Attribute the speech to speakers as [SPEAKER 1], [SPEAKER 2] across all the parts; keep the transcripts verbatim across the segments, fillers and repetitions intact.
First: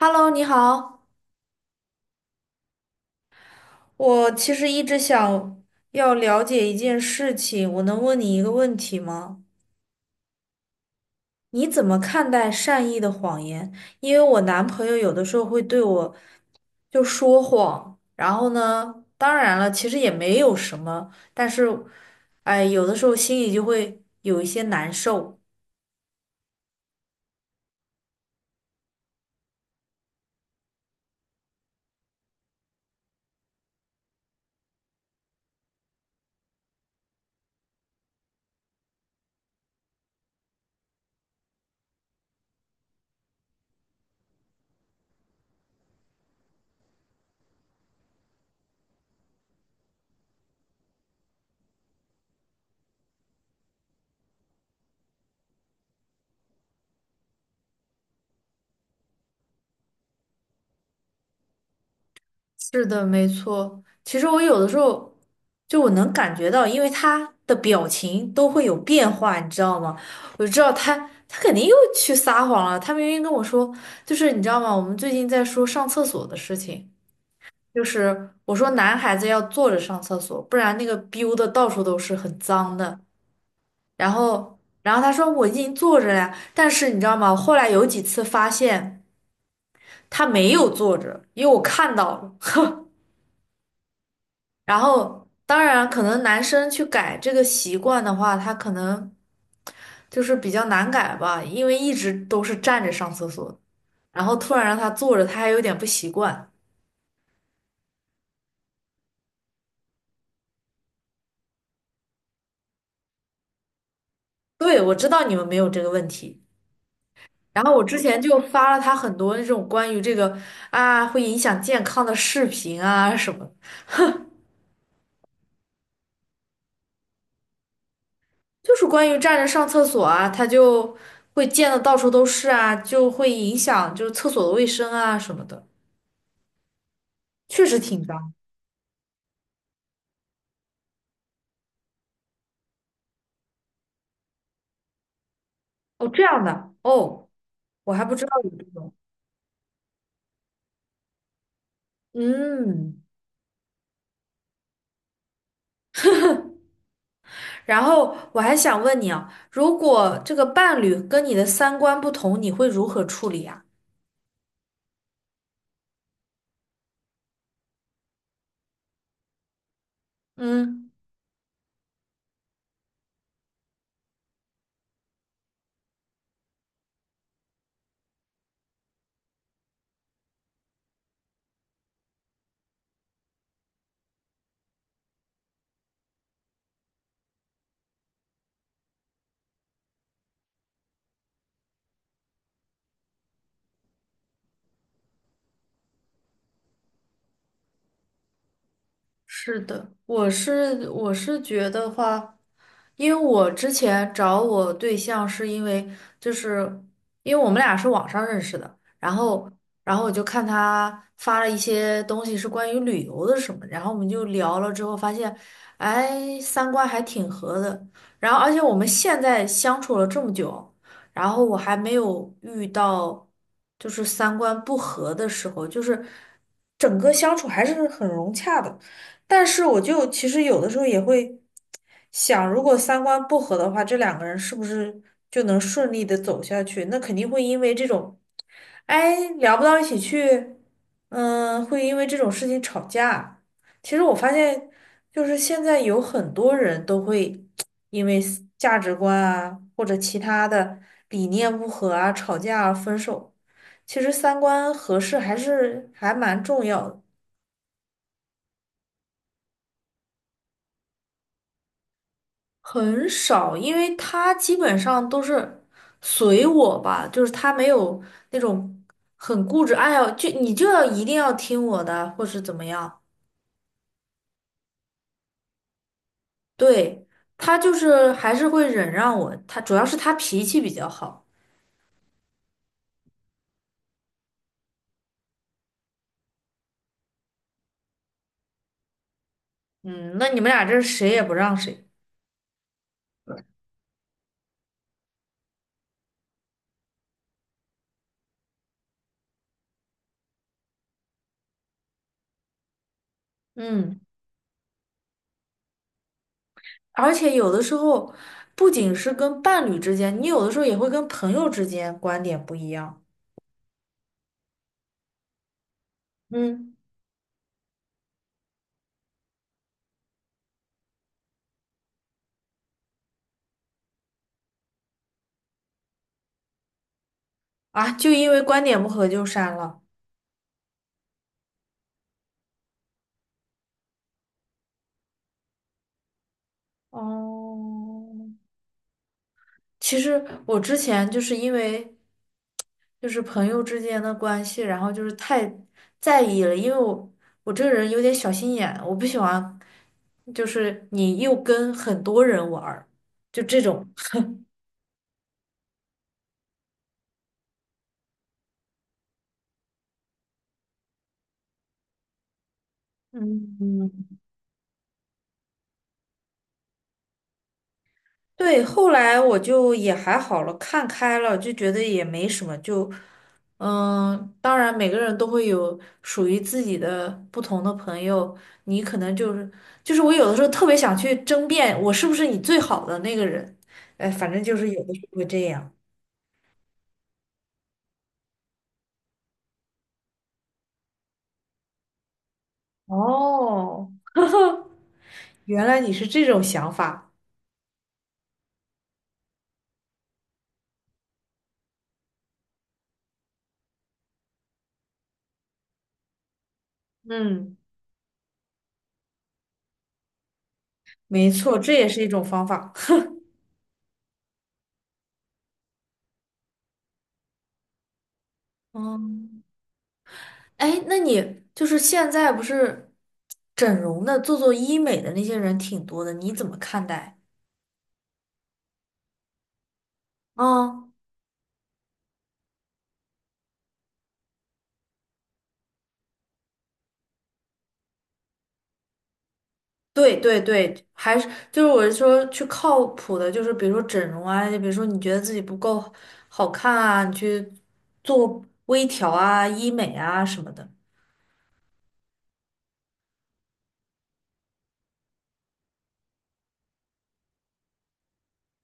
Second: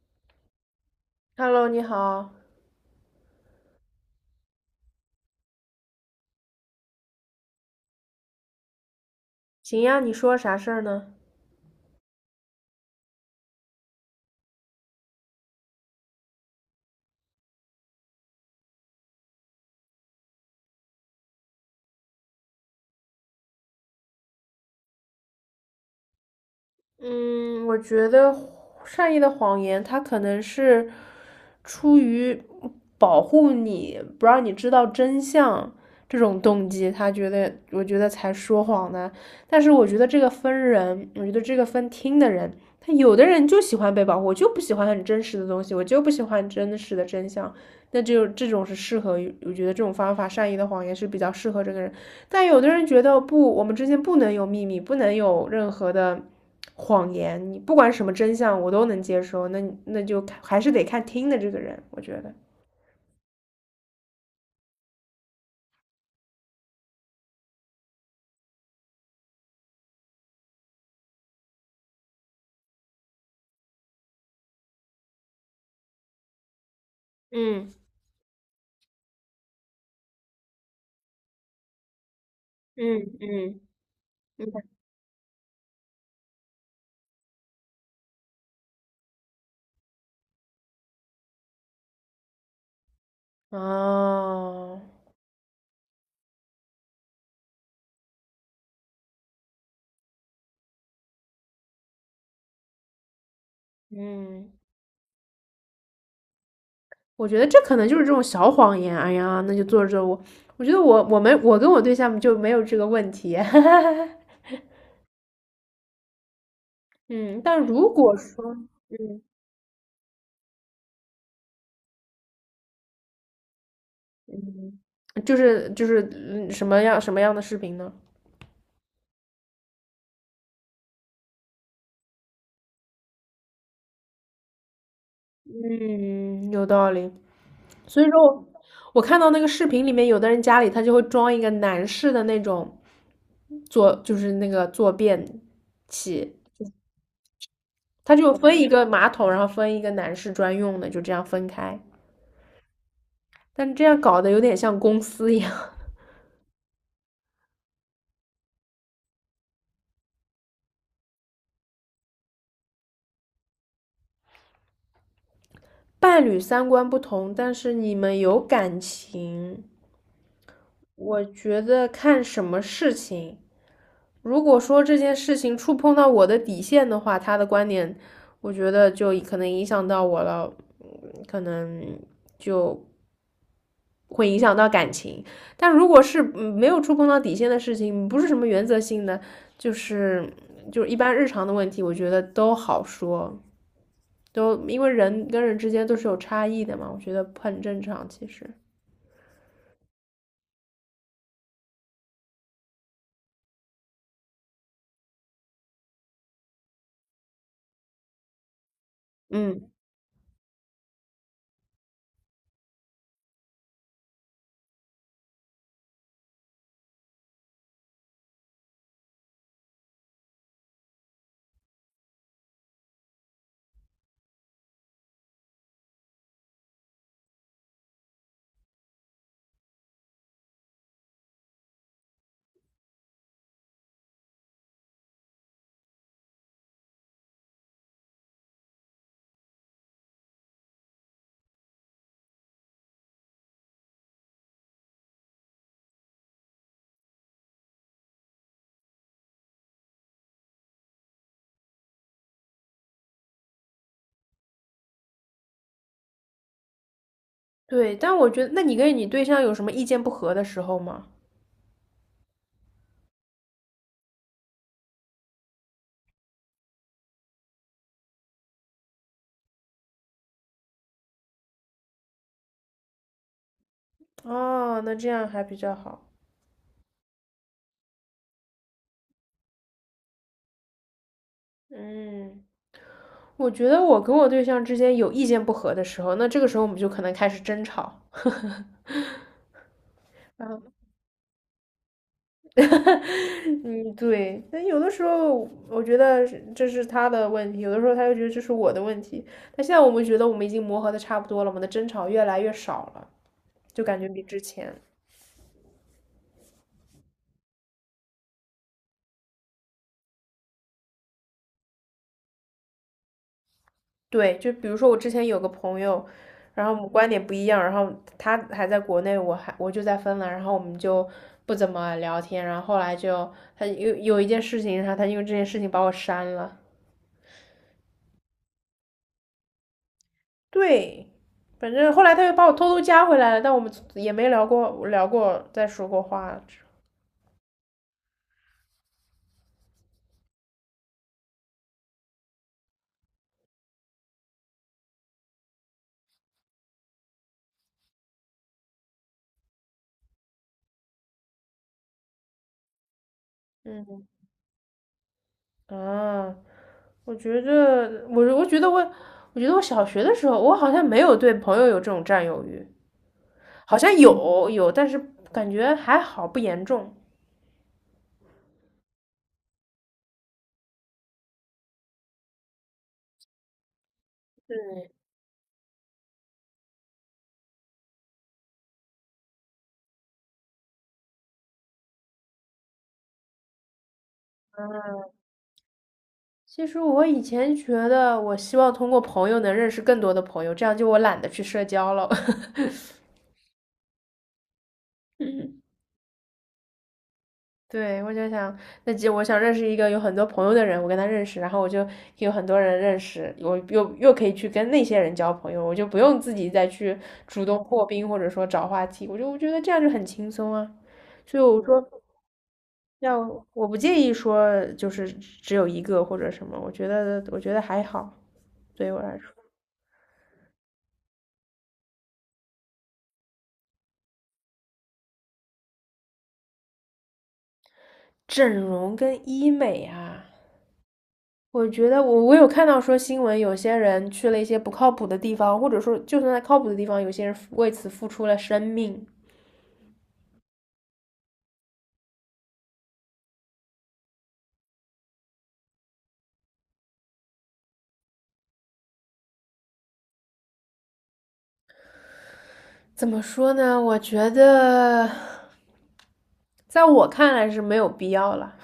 [SPEAKER 1] Hello，你好，
[SPEAKER 2] Hello，你好，
[SPEAKER 1] 我其实一直想要了解一件事情，我能问你一个问题吗？
[SPEAKER 2] 行呀，你说啥事儿呢？
[SPEAKER 1] 你怎么看待善意的谎言？因为我男朋友有的时候会对我就说谎，然后呢，当然了，其实也没有什么，但是，哎，有的时候心里就会有一些难受。
[SPEAKER 2] 嗯，我觉得善意的谎言，它可能是出于保护你，不让你知道真相这种动机，他觉得，我觉得才说谎的。但是我觉得这个分人，我觉得这个分听的人，他有的人就喜欢被保护，我就不喜欢很真实的东西，我就不喜欢真实的真相。那只有这种是适合我觉得这种方法善意的谎言是比较适合这个人。但有的人觉得不，我们之间不能有秘密，不能有任何的谎言，你不管什么真相我都能接受，那那就还是得看听的这个人，我觉得。
[SPEAKER 1] 是的，没错。其实我有的时候就我能感觉到，因为他的表情都会有变化，你知道吗？我就知道他他肯定又去撒谎了。他明明跟我说，就是你知道吗？我们最近在说上厕所的事情，
[SPEAKER 2] 嗯，
[SPEAKER 1] 就是我说男孩子要坐着上厕所，不然那个 b i 的到处都是，很脏
[SPEAKER 2] 嗯，
[SPEAKER 1] 的。
[SPEAKER 2] 嗯，
[SPEAKER 1] 然
[SPEAKER 2] 嗯，
[SPEAKER 1] 后然后他说我已经坐着了呀，但是你知道吗？后来有几次发现他没有坐着，因为我看到了。然
[SPEAKER 2] 哦，
[SPEAKER 1] 后，当然，可能男生去改这个习惯的话，他可能就是比较难改吧，因为一直都是站着上厕所，然后
[SPEAKER 2] 嗯，
[SPEAKER 1] 突然让他坐着，他还有点不习惯。
[SPEAKER 2] 我觉得这可能就是这种小谎言。哎呀，那就做着我，我觉得我我们我跟我对象就没有这个问题。
[SPEAKER 1] 对，我知道你们没有这个问题。
[SPEAKER 2] 嗯，但
[SPEAKER 1] 然后我
[SPEAKER 2] 如
[SPEAKER 1] 之
[SPEAKER 2] 果
[SPEAKER 1] 前就
[SPEAKER 2] 说，
[SPEAKER 1] 发了他很
[SPEAKER 2] 嗯。
[SPEAKER 1] 多那种关于这个啊会影响健康的视频啊什么，
[SPEAKER 2] 嗯，就是就是嗯什么样什么样的视频呢？
[SPEAKER 1] 就是关于站着上厕所啊，他就会溅得到处都是啊，就会影响就是厕所的卫生啊什么的，
[SPEAKER 2] 嗯，有道理。
[SPEAKER 1] 确实挺
[SPEAKER 2] 所以说
[SPEAKER 1] 脏。
[SPEAKER 2] 我，我看到那个视频里面，有的人家里他就会装一个男士的那种坐，就是那个坐便
[SPEAKER 1] 哦，这
[SPEAKER 2] 器，
[SPEAKER 1] 样的哦。我还不
[SPEAKER 2] 他
[SPEAKER 1] 知道
[SPEAKER 2] 就
[SPEAKER 1] 有
[SPEAKER 2] 分
[SPEAKER 1] 这
[SPEAKER 2] 一个
[SPEAKER 1] 种。
[SPEAKER 2] 马桶，然后分一个男士专用的，就这样分开。
[SPEAKER 1] 嗯，
[SPEAKER 2] 但这样搞得有点像公司一样，
[SPEAKER 1] 然后我还想问你啊，如果这个伴侣跟你的三观不同，你会如何处理啊？
[SPEAKER 2] 伴侣三观不同，但是你们有感情。
[SPEAKER 1] 嗯。
[SPEAKER 2] 我觉得看什么事情。如果说这件事情触碰到我的底线的话，他的观点，我觉得就可能影响到我了，嗯，可能就会影响到感情。但如果是嗯没有触碰到底线的事情，不是什么原则性的，就是就是一般日常的问题，我觉得都好说，都因为人跟人之间都是有差异的嘛，我觉得很正常。其实，
[SPEAKER 1] 是的，我是我是觉得话，因为我之前找我对象是因为就是因为我们俩是网上认识的，然后
[SPEAKER 2] 嗯，
[SPEAKER 1] 然后我就看他发了一些东西是关于旅游的什么，然后我们就聊了之后发现，哎，三观还挺合的，然后而且我们现在相处了这么久，然后我还没有遇到就是三观不合的时候，就是整个相处还是很融洽的。但是我就其实有的时候也会想，如果三观不合的话，这两个人是不是就能顺利的走下去？那肯定会因为这种，哎，聊不到一起去，嗯，会因为这种事情吵架。其实我发现，就是现在有很多人都会因为思价值观啊，或者其他的理念不合啊，吵架啊，分手。其实三观合适还是还蛮重要的。
[SPEAKER 2] 对。但我觉得，那你跟你对象有什么意见不合的时候吗？
[SPEAKER 1] 很少，因为他基本上都是随我吧，就是他没有那种很固执，哎呀，就你就要一定要听我的，或是怎么样。
[SPEAKER 2] 哦，那这样还比较好。
[SPEAKER 1] 对，他就是还是会忍让我，他主要是他脾气比较好。
[SPEAKER 2] 嗯，我觉得我跟我对象之间有意见不合的时候，那这个时候我们就可能开始争吵。
[SPEAKER 1] 嗯，那你们
[SPEAKER 2] 嗯，
[SPEAKER 1] 俩这是谁也不让谁。
[SPEAKER 2] 嗯，对。但有的时候我觉得是这是他的问题，有的时候他又觉得这是我的问题。但现在我们觉得我们已经磨合的差不多了，我们的争吵越来越少了，就
[SPEAKER 1] 嗯，
[SPEAKER 2] 感觉比之前。
[SPEAKER 1] 而且有的时候不仅是跟伴侣之间，你有的时候也会跟朋友之间观点不一样。
[SPEAKER 2] 对，就比如说我之前有个朋友，然后
[SPEAKER 1] 嗯，
[SPEAKER 2] 我们观点不一样，然后他还在国内，我还我就在芬兰，然后我们就不怎么聊天，然后后来就他有有一件事情，然后他因为这件事情把我删了。
[SPEAKER 1] 啊，就因为观点不合就删了。
[SPEAKER 2] 对，反正后来他又把我偷偷加回来了，但我们也没聊过聊过再说过话。
[SPEAKER 1] 哦，其实我之前就是因为就是朋友之间的关系，然后就是太在意了，因为我我这个人有点小心眼，我不喜欢就是你又跟很多人玩儿，就这种。
[SPEAKER 2] 嗯，啊，我觉得我我觉得我我觉得我小学的时候，我好像没有对朋友有这种占有欲。好
[SPEAKER 1] 嗯，
[SPEAKER 2] 像有有，但是感觉还好，不严重。
[SPEAKER 1] 对，后来我就也还好了，看开了，就觉得也没什么，就，嗯，当然
[SPEAKER 2] 对，
[SPEAKER 1] 每个人都会有属于自己的不同的朋友，你可能就是就是我有的时候特别想去争辩，我是不是你最好的那个人，哎，反正就是有的时候会这样。
[SPEAKER 2] 其实我以前觉得，我希望通过朋友能认识更多的朋友，这样就我懒得去社交了。
[SPEAKER 1] 哦，
[SPEAKER 2] 嗯，
[SPEAKER 1] 原来你是这种想法，
[SPEAKER 2] 对，我就想，那就我想认识一个有很多朋友的人，我跟他认识，然后我就有很多人认识，我又又可以去跟那些人交朋友，我就不用自己再去主
[SPEAKER 1] 嗯，
[SPEAKER 2] 动破冰或者说找话题，我就我觉得这样就很轻松啊。
[SPEAKER 1] 没
[SPEAKER 2] 所以
[SPEAKER 1] 错，
[SPEAKER 2] 我
[SPEAKER 1] 这
[SPEAKER 2] 说，
[SPEAKER 1] 也是一种方法。
[SPEAKER 2] 要 我不介意说就是只有一个或者什么，我觉得我觉得还好，对于我来说，
[SPEAKER 1] 嗯。哎，那你就是现在不是整容的、做做医美的那些人挺多的，你怎么看待？
[SPEAKER 2] 整容跟医美啊，
[SPEAKER 1] 嗯，
[SPEAKER 2] 我觉得我我有看到说新闻，有些人去了一些不靠谱的地方，或者说就算在靠谱的地方，有些人为此付出了生命。
[SPEAKER 1] 对对对，还是就是我是说去靠谱的，就是比如说整容啊，就比如说你觉得自己不够好看啊，你去做微调啊、医美啊什么的。
[SPEAKER 2] 怎么说呢？我觉得在我看来是没有必要了。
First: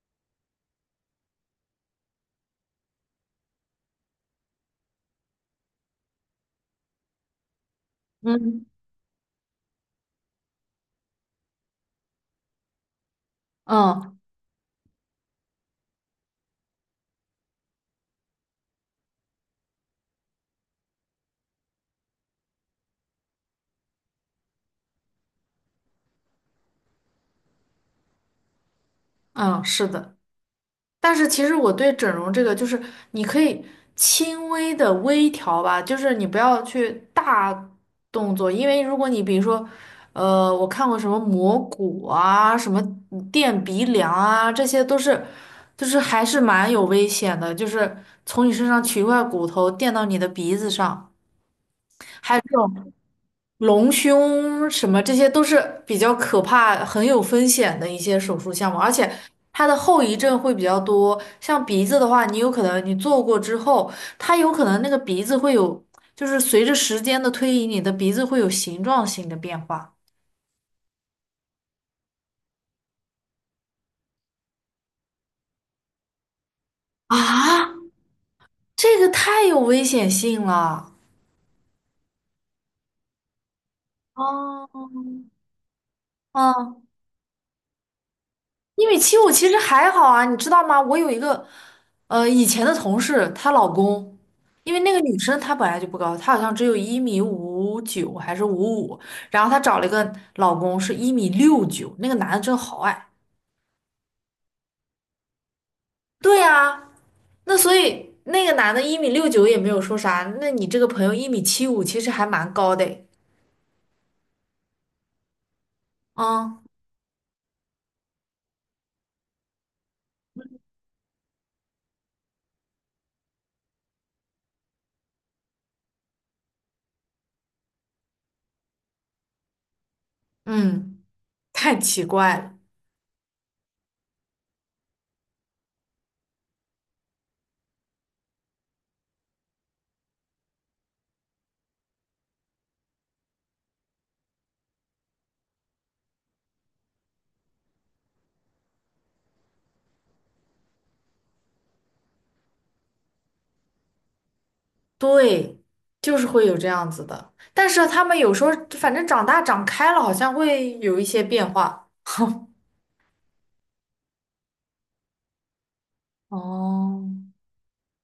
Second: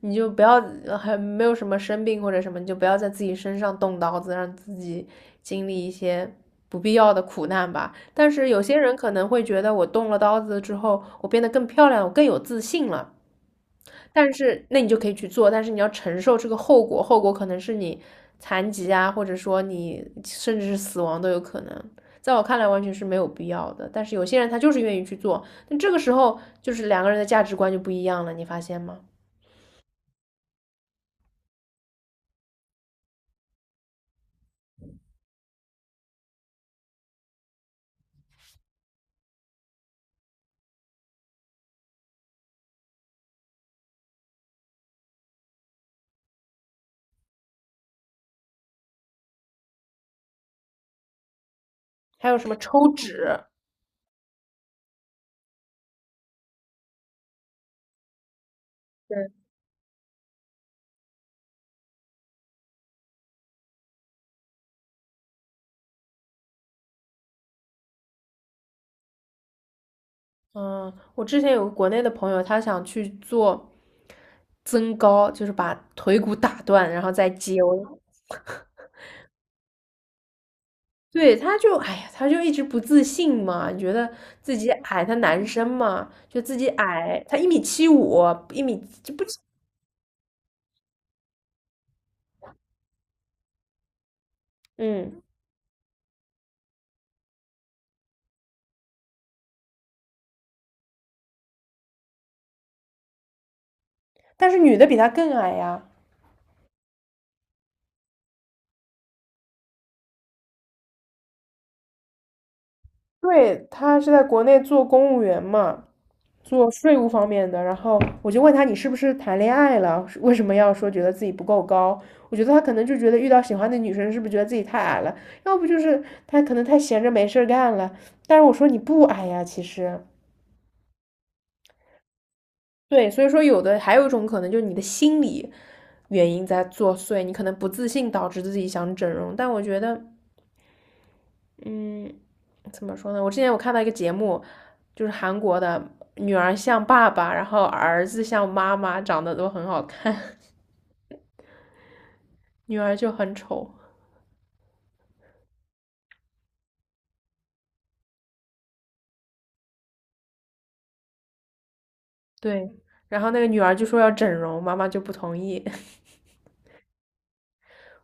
[SPEAKER 2] 你就不要还没有什么生病或者什么，你就不要在自己身上动刀子，让自己经历一些不必要的苦难吧。但是有
[SPEAKER 1] 嗯
[SPEAKER 2] 些人可能会觉得，我动了刀子之后，我变得更漂亮，我更有自信了。
[SPEAKER 1] 嗯
[SPEAKER 2] 但是那你就可以去做，但是你要承受这个后果，后果可能是你残疾啊，或者说你甚至是死亡都有可能。在我看来，完全是没有必要的。但是有些人他就是愿意去做，那这个时候就是两个人的价值观就不一样了，你发现吗？
[SPEAKER 1] 嗯，是的。但是其实我对整容这个，就是你可以轻微的微调吧，就是你不要去大动作，因为如果你比如说，呃，我看过什么磨骨啊，什么垫鼻梁啊，这些都是，就是还是蛮有危险的，就是从你身上取一块骨头垫到你的鼻子上。
[SPEAKER 2] 还
[SPEAKER 1] 还
[SPEAKER 2] 有
[SPEAKER 1] 有
[SPEAKER 2] 什
[SPEAKER 1] 这
[SPEAKER 2] 么
[SPEAKER 1] 种。
[SPEAKER 2] 抽脂？
[SPEAKER 1] 隆胸什么，这些都是比较可怕、很有风险的一些手术项目，而且
[SPEAKER 2] 对，
[SPEAKER 1] 它的后遗症会比较多。像鼻子的话，你有可能你做过之后，它有可能那个鼻子会有，就是随着时间的推移，你的鼻子会有形状性的变化。
[SPEAKER 2] 嗯，我之前有个国内的朋友，他想去做增高，就是把腿骨打断，然后再接。
[SPEAKER 1] 啊？
[SPEAKER 2] 我，
[SPEAKER 1] 这个太有危险性了。
[SPEAKER 2] 对，他就，哎呀，他就一直不自信嘛，觉得自
[SPEAKER 1] 哦，
[SPEAKER 2] 己矮，他男生嘛，就自己
[SPEAKER 1] 嗯，
[SPEAKER 2] 矮，他一米七五，一米
[SPEAKER 1] 一米
[SPEAKER 2] 就
[SPEAKER 1] 七
[SPEAKER 2] 不，
[SPEAKER 1] 五其实还好啊，你知道吗？我有一个，呃，以前的同事，她老公，因为那个女
[SPEAKER 2] 嗯，
[SPEAKER 1] 生她本来就不高，她好像只有一米五九还是五五，然后她找了一个老公是一米六九，那个男的真好矮。
[SPEAKER 2] 但是女的比他更矮呀。
[SPEAKER 1] 对呀，那所以那个男的一米六九也没有说啥，那你这个朋友一米七五其实还蛮高的诶，
[SPEAKER 2] 对，他是在国内做公务员嘛，
[SPEAKER 1] 嗯
[SPEAKER 2] 做税务方面的，然后我就问他你是不是谈恋爱了？为什么要说觉得自己不够高？我觉得他可能就觉得遇到喜欢的女生是不是觉得自己太矮了？要不就是他可能太闲着没事儿干了。但是我说你不矮呀，其实
[SPEAKER 1] 嗯，太奇怪了。
[SPEAKER 2] 对，所以说有的还有一种可能就是你的心理原因在作祟，你可能不自信导致自己想整容。但我觉得，嗯，怎么说呢？我之前我看到一个节目，就是韩国的女儿像爸爸，然后儿子像妈妈，长得都很好看。女儿就很丑，
[SPEAKER 1] 对，就是会有这样子的。但是他们有时候反正长大长开了，好像会有一些变化。
[SPEAKER 2] 对。然后那个女儿就说要整容，妈妈就不同意。
[SPEAKER 1] 哦，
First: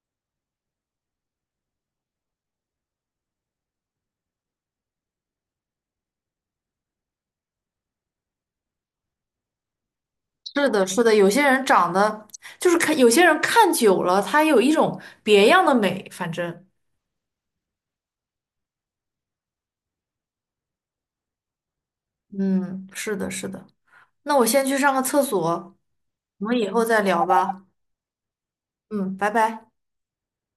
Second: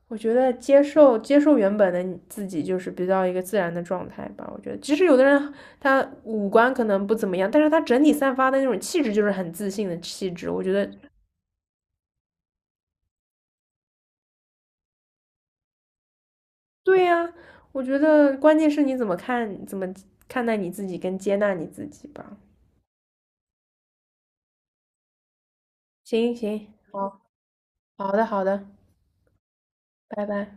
[SPEAKER 2] 我觉得接受接受原本的你自己，就是比较一个自然的状态吧。我觉得，其实有的人他五官可能不怎么样，但是他整体散发的那种气质就是很自信的气质。我
[SPEAKER 1] 是
[SPEAKER 2] 觉
[SPEAKER 1] 的，
[SPEAKER 2] 得，
[SPEAKER 1] 是的，有些人长得就是看，有些人看久了，他有一种别样的美。反正，
[SPEAKER 2] 对呀、我觉得关键是你怎么看，怎么看待你自己跟接纳你自己吧。
[SPEAKER 1] 嗯，是的，是的。那我先去上个厕所，
[SPEAKER 2] 行
[SPEAKER 1] 我们以
[SPEAKER 2] 行，
[SPEAKER 1] 后再
[SPEAKER 2] 好
[SPEAKER 1] 聊吧。
[SPEAKER 2] 好的好的，
[SPEAKER 1] 嗯，拜拜。
[SPEAKER 2] 拜拜。